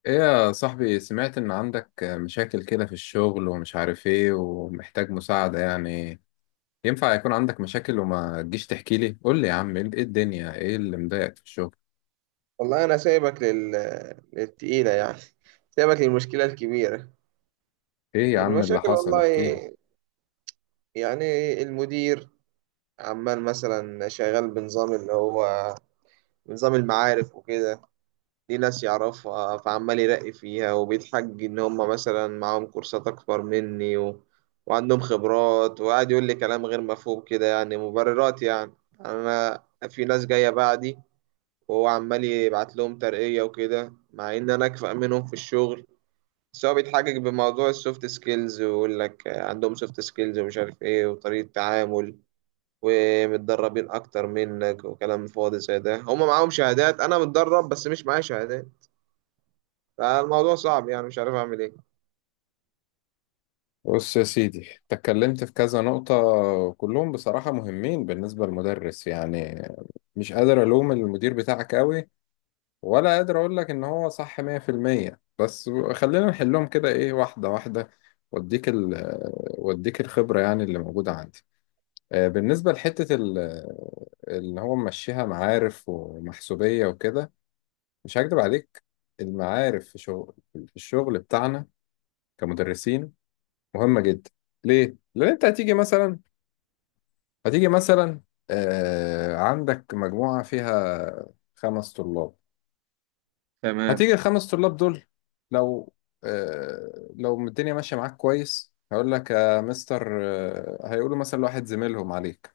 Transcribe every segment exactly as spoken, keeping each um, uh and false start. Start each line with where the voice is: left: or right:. left: ايه يا صاحبي، سمعت ان عندك مشاكل كده في الشغل ومش عارف ايه ومحتاج مساعدة يعني. ينفع يكون عندك مشاكل وما تجيش تحكي لي؟ قول لي يا عم، ايه إيه الدنيا؟ ايه اللي مضايقك في الشغل؟
right: والله أنا سايبك لل... للتقيلة يعني. سايبك للمشكلة الكبيرة.
left: ايه يا عم اللي
right: المشاكل
left: حصل؟
right: والله
left: احكي لي.
right: يعني، المدير عمال مثلا شغال بنظام اللي هو نظام المعارف وكده. دي ناس يعرفها فعمال يرقي فيها وبيتحج إن هم مثلا معاهم كورسات أكبر مني و... وعندهم خبرات، وقاعد يقول لي كلام غير مفهوم كده، يعني مبررات يعني. أنا في ناس جاية بعدي وهو عمال يبعت لهم ترقية وكده، مع إن أنا أكفأ منهم في الشغل. بس هو بيتحجج بموضوع السوفت سكيلز، ويقول لك عندهم سوفت سكيلز ومش عارف إيه وطريقة تعامل ومتدربين أكتر منك، وكلام فاضي زي ده. هما معاهم شهادات، أنا متدرب بس مش معايا شهادات. فالموضوع صعب يعني، مش عارف أعمل إيه.
left: بص يا سيدي، اتكلمت في كذا نقطة، وكلهم بصراحة مهمين بالنسبة للمدرس يعني. مش قادر الوم المدير بتاعك قوي، ولا قادر اقول لك ان هو صح ميه في الميه. بس خلينا نحلهم كده، ايه، واحده واحده. واديك ال واديك الخبره يعني اللي موجوده عندي. آه، بالنسبه لحته ال- اللي هو ممشيها معارف ومحسوبيه وكده، مش هكدب عليك، المعارف في شغل في الشغل بتاعنا كمدرسين مهمه جدا. ليه؟ لان انت هتيجي مثلا، هتيجي مثلا آه، عندك مجموعه فيها خمس طلاب.
right: تمام.
left: هتيجي الخمس طلاب دول، لو، آه لو الدنيا ماشية معاك كويس، هقول لك يا مستر. آه هيقولوا مثلا لواحد زميلهم عليك،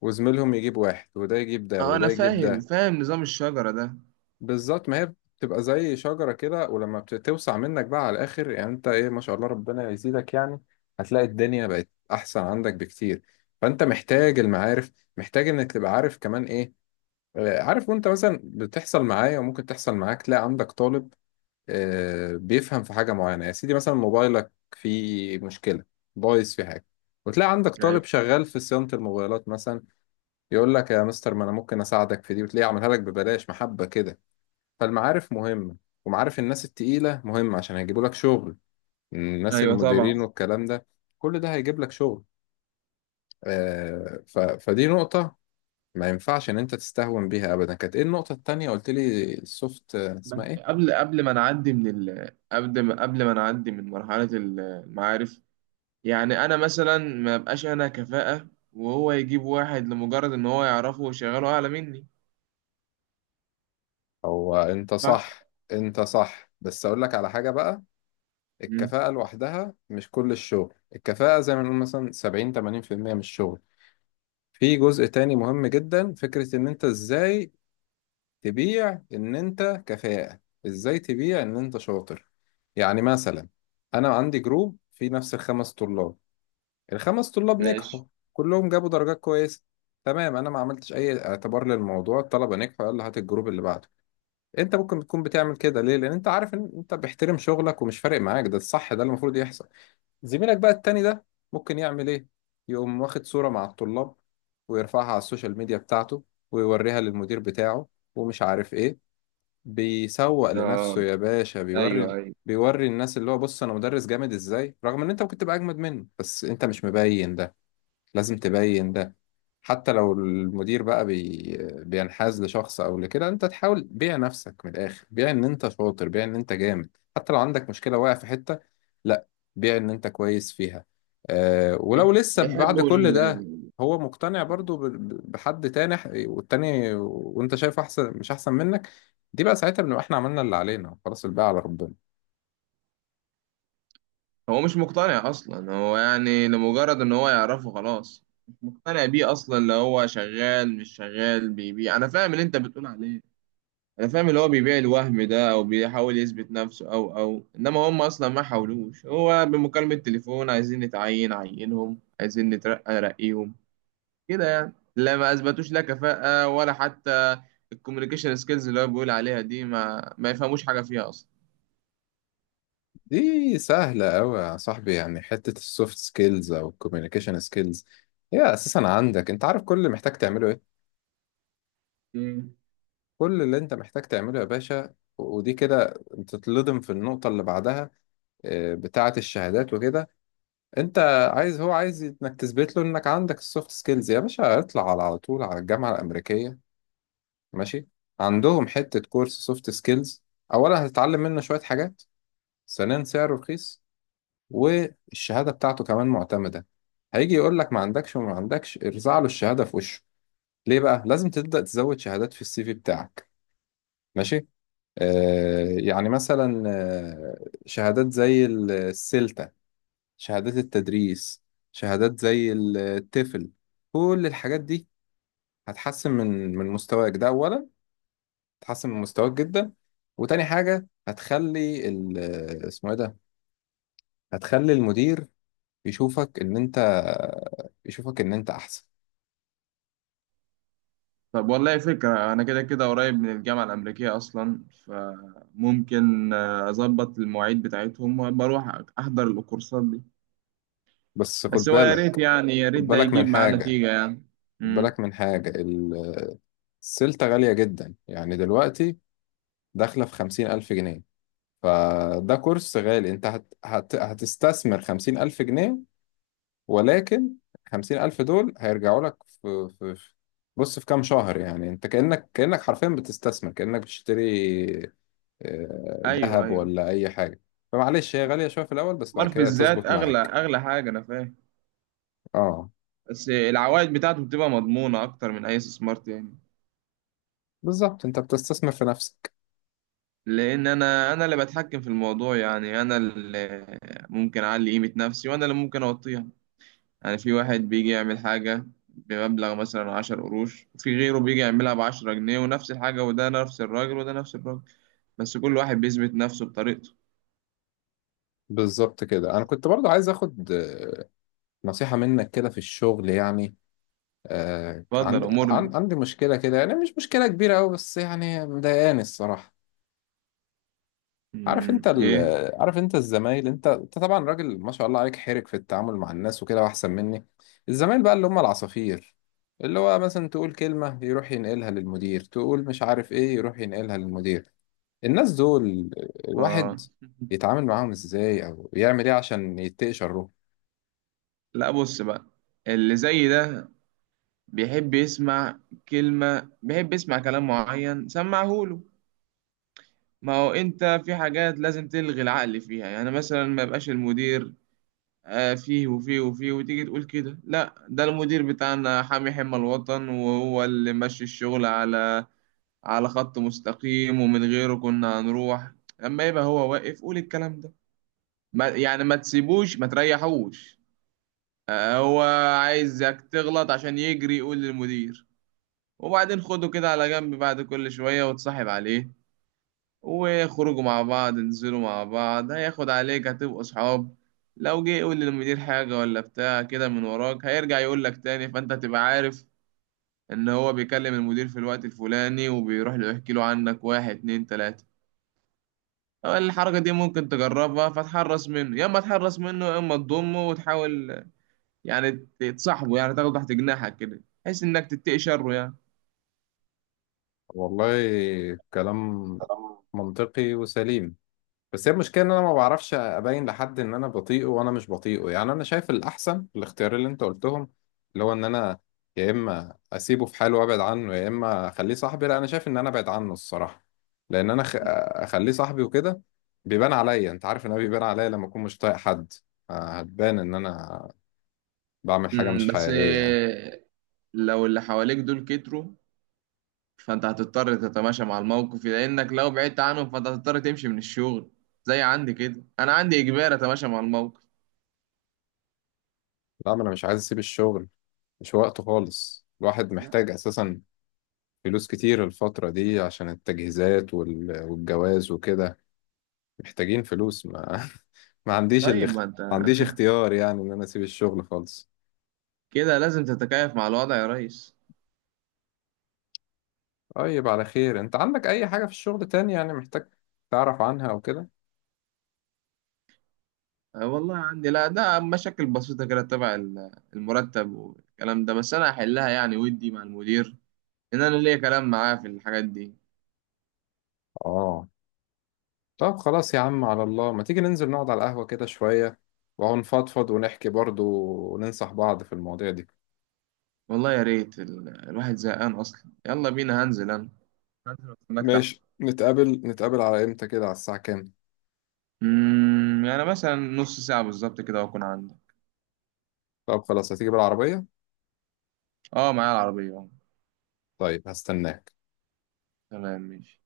left: وزميلهم يجيب واحد، وده يجيب ده،
right: اه، انا
left: وده يجيب
right: فاهم
left: ده.
right: فاهم نظام الشجرة ده.
left: بالظبط، ما هي بتبقى زي شجرة كده، ولما بتوسع منك بقى على الآخر، يعني أنت إيه ما شاء الله، ربنا يزيدك يعني. هتلاقي الدنيا بقت أحسن عندك بكتير. فأنت محتاج المعارف، محتاج إنك تبقى عارف كمان إيه. آه، عارف، وأنت مثلا بتحصل معايا وممكن تحصل معاك، تلاقي عندك طالب آه، بيفهم في حاجة معينة. يا سيدي مثلا موبايلك فيه مشكلة، بايظ في حاجة، وتلاقي عندك
right: ايوه
left: طالب شغال في صيانة الموبايلات مثلا، يقول لك يا مستر ما أنا ممكن أساعدك في دي، وتلاقيه عملها لك ببلاش، محبة كده. فالمعارف مهمة، ومعارف الناس التقيلة مهمة عشان هيجيبوا لك شغل. الناس
right: ايوه، طبعا.
left: المديرين والكلام ده كل ده هيجيب لك شغل. آه، ف... فدي نقطة ما ينفعش إن أنت تستهون بيها أبدا. كانت إيه النقطة التانية؟ قلت لي السوفت، آه،
right: بس
left: اسمها إيه؟
right: قبل قبل ما نعدي من ال... قبل ما قبل ما نعدي من مرحلة المعارف، يعني انا مثلا ما بقاش انا كفاءة وهو يجيب واحد لمجرد ان هو يعرفه ويشغله اعلى مني.
left: هو انت
right: صح.
left: صح، انت صح. بس اقول لك على حاجة بقى.
right: مم.
left: الكفاءة لوحدها مش كل الشغل، الكفاءة زي ما نقول مثلا سبعين، تمانين في الميه من الشغل. في جزء تاني مهم جدا، فكرة ان انت ازاي تبيع ان انت كفاءة، ازاي تبيع ان انت شاطر. يعني مثلا انا عندي جروب فيه نفس الخمس طلاب. الخمس طلاب
right: ماشي.
left: نجحوا، كلهم جابوا درجات كويسة. تمام، انا ما عملتش اي اعتبار للموضوع، الطلبة نجحوا، يلا هات الجروب اللي بعده. انت ممكن تكون بتعمل كده ليه؟ لان انت عارف ان انت بيحترم شغلك ومش فارق معاك، ده الصح، ده اللي المفروض يحصل. زميلك بقى التاني ده ممكن يعمل ايه؟ يقوم واخد صورة مع الطلاب، ويرفعها على السوشيال ميديا بتاعته، ويوريها للمدير بتاعه ومش عارف ايه. بيسوق لنفسه
right: اه،
left: يا باشا،
right: ايوه
left: بيوري
right: ايوه.
left: بيوري الناس اللي هو، بص انا مدرس جامد ازاي. رغم ان انت ممكن تبقى اجمد منه، بس انت مش مبين ده، لازم تبين ده. حتى لو المدير بقى بي... بينحاز لشخص او لكده، انت تحاول بيع نفسك من الاخر، بيع ان انت شاطر، بيع ان انت جامد. حتى لو عندك مشكلة واقع في حتة، لا، بيع ان انت كويس فيها. أه، ولو لسه
right: بيحب
left: بعد كل
right: ال...
left: ده هو مقتنع برضو ب... ب- بحد تاني، ح- والتاني وانت شايف احسن مش احسن منك، دي بقى ساعتها بنبقى احنا عملنا اللي علينا، خلاص الباقي على ربنا.
right: هو مش مقتنع اصلا، هو يعني لمجرد ان هو يعرفه خلاص. مش مقتنع بيه اصلا. اللي هو شغال مش شغال بيبيع، انا فاهم اللي انت بتقول عليه. انا فاهم اللي هو بيبيع الوهم ده، او بيحاول يثبت نفسه، او او انما هم اصلا ما حاولوش. هو بمكالمة تليفون، عايزين نتعين عينهم، عايزين نترقى رقيهم، كده يعني. لا، ما اثبتوش لا كفاءة ولا حتى الكوميونيكيشن سكيلز اللي هو بيقول عليها دي، ما ما يفهموش حاجة فيها اصلا.
left: دي سهلة أوي يا صاحبي، يعني حتة السوفت سكيلز أو الكوميونيكيشن سكيلز هي أساسا عندك. أنت عارف كل اللي محتاج تعمله إيه؟
right: مم.
left: كل اللي أنت محتاج تعمله يا باشا، و- ودي كده تتلضم في النقطة اللي بعدها، آه، بتاعة الشهادات وكده. أنت عايز، هو عايز إنك تثبت له إنك عندك السوفت سكيلز، يا باشا اطلع على على طول على الجامعة الأمريكية، ماشي، عندهم حتة كورس سوفت سكيلز. أولا هتتعلم منه شوية حاجات، ثانيا سعره رخيص، والشهادة بتاعته كمان معتمدة. هيجي يقول لك ما عندكش وما عندكش، ارزع له الشهادة في وشه. ليه بقى؟ لازم تبدأ تزود شهادات في السي في بتاعك، ماشي. آه يعني مثلا، آه شهادات زي السلتا، شهادات التدريس، شهادات زي التفل، كل الحاجات دي هتحسن من من مستواك ده أولا، هتحسن من مستواك جدا. وتاني حاجة هتخلي، ال- آه، اسمه ايه ده، هتخلي المدير يشوفك ان انت يشوفك ان انت احسن.
right: طب والله فكرة، أنا كده كده قريب من الجامعة الأمريكية أصلا، فممكن آه، أظبط المواعيد بتاعتهم وبروح أحضر الكورسات دي.
left: بس خد
right: بس هو يا ريت
left: بالك،
right: يعني، يا ريت
left: خد
right: ده
left: بالك من
right: يجيب معاه
left: حاجة
right: نتيجة يعني.
left: خد
right: امم.
left: بالك من حاجة ال- السلطة غالية جدا يعني دلوقتي، داخلة في خمسين ألف جنيه. فده كورس غالي، انت هت... هت... هتستثمر خمسين ألف جنيه. ولكن خمسين ألف دول هيرجعوا لك في... في... في- بص في كام شهر يعني. انت كأنك كأنك حرفيا بتستثمر، كأنك بتشتري آه،
right: أيوه
left: ذهب
right: أيوه،
left: ولا أي حاجة. فمعلش هي غالية شوية في الأول، بس بعد
right: استثمار في
left: كده
right: الذات
left: تظبط
right: أغلى
left: معاك.
right: أغلى حاجة، أنا فاهم.
left: اه،
right: بس العوائد بتاعته بتبقى مضمونة أكتر من أي استثمار تاني.
left: بالظبط انت بتستثمر في نفسك.
right: لان انا انا اللي بتحكم في الموضوع، يعني انا اللي ممكن اعلي قيمة نفسي وانا اللي ممكن اوطيها. يعني في واحد بيجي يعمل حاجة بمبلغ مثلا 10 قروش، وفي غيره بيجي يعملها بعشرة جنيه، ونفس الحاجة، وده نفس الراجل وده نفس الراجل، بس كل واحد بيثبت نفسه بطريقته.
left: بالظبط كده. انا كنت برضو عايز اخد آه، نصيحة منك كده في الشغل يعني. آه
right: اتفضل
left: عندي،
right: امرني.
left: عن- عندي مشكلة كده، يعني مش مشكلة كبيرة قوي بس يعني مضايقاني الصراحة. عارف انت
right: مم،
left: ال...
right: ايه.
left: عارف انت الزمايل، انت انت طبعا راجل ما شاء الله عليك، حرك في التعامل مع الناس وكده واحسن مني. الزمايل بقى اللي هم العصافير، اللي هو مثلا تقول كلمة يروح ينقلها للمدير، تقول مش عارف ايه يروح ينقلها للمدير. الناس دول الواحد
right: اه.
left: يتعامل معاهم ازاي او يعمل ايه عشان يتقي شره؟
right: لا، بص بقى، اللي زي ده بيحب يسمع كلمة، بيحب يسمع كلام معين، سمعهوله. ما هو انت في حاجات لازم تلغي العقل فيها، يعني مثلا ما يبقاش المدير آه، فيه وفيه وفيه، وتيجي تقول كده لا ده المدير بتاعنا حامي حمى الوطن، وهو اللي ماشي الشغل على على خط مستقيم، ومن غيره كنا هنروح. لما يبقى هو واقف قول الكلام ده. ما يعني ما تسيبوش ما تريحوش. آه، هو عايزك تغلط عشان يجري يقول للمدير. وبعدين خده كده على جنب بعد كل شوية، وتصاحب عليه، وخرجوا مع بعض، انزلوا مع بعض، هياخد عليك هتبقوا صحاب. لو جه يقول للمدير حاجة ولا بتاع كده من وراك، هيرجع يقول لك تاني، فانت تبقى عارف ان هو بيكلم المدير في الوقت الفلاني، وبيروح له يحكي له عنك، واحد اتنين تلاتة. الحركة دي ممكن تجربها، فتحرص منه. يا اما تحرص منه، يا اما تضمه وتحاول يعني تصاحبه، يعني تاخده تحت جناحك كده بحيث انك تتقي شره يعني.
left: والله كلام منطقي وسليم. بس هي المشكله ان انا ما بعرفش ابين لحد ان انا بطيئه وانا مش بطيئه يعني. انا شايف الاحسن الاختيار اللي انت قلتهم، اللي هو ان انا يا اما اسيبه في حاله وابعد عنه، يا اما اخليه صاحبي. لا، انا شايف ان انا ابعد عنه الصراحه. لان انا خ... اخليه صاحبي وكده بيبان عليا، انت عارف ان انا بيبان عليا لما اكون مش طايق حد. آه، هتبان ان انا بعمل حاجة
right: مم،
left: مش
right: بس
left: حقيقية يعني.
right: آه، لو اللي حواليك دول كتروا، فانت هتضطر تتماشى مع الموقف، لانك لو بعدت عنهم فانت هتضطر تمشي من الشغل. زي عندي كده، انا عندي اجبار اتماشى مع الموقف.
left: لا، ما أنا مش عايز أسيب الشغل، مش وقته خالص. الواحد
right: لا.
left: محتاج أساسا فلوس كتير الفترة دي عشان التجهيزات وال- والجواز وكده، محتاجين فلوس. ما, ما عنديش، اللي
right: طيب ما انت
left: ما عنديش اختيار يعني إن أنا أسيب الشغل خالص.
right: كده لازم تتكيف مع الوضع يا ريس.
left: طيب على خير. أنت عندك أي حاجة في الشغل تاني يعني محتاج تعرف عنها أو كده؟
right: أه والله عندي، لا ده مشاكل بسيطة كده تبع ال- المرتب والكلام ده، بس انا هحلها يعني، ودي مع المدير ان انا ليا كلام معاه في الحاجات دي.
left: آه، طب خلاص يا عم، على الله ما تيجي ننزل نقعد على القهوة كده شوية، ونفضفض ونحكي برضو، وننصح بعض في المواضيع دي.
right: والله يا ريت، ال- الواحد زهقان اصلا. يلا بينا، هنزل انا هنزل استناك تحت.
left: ماشي، نتقابل نتقابل على امتى كده؟ على الساعة كام؟
right: أمم، يعني مثلا نص ساعة بالظبط كده واكون عندي.
left: طب خلاص، هتيجي بالعربية؟
right: اه، معايا العربية اه.
left: طيب، هستناك.
right: تمام ماشي.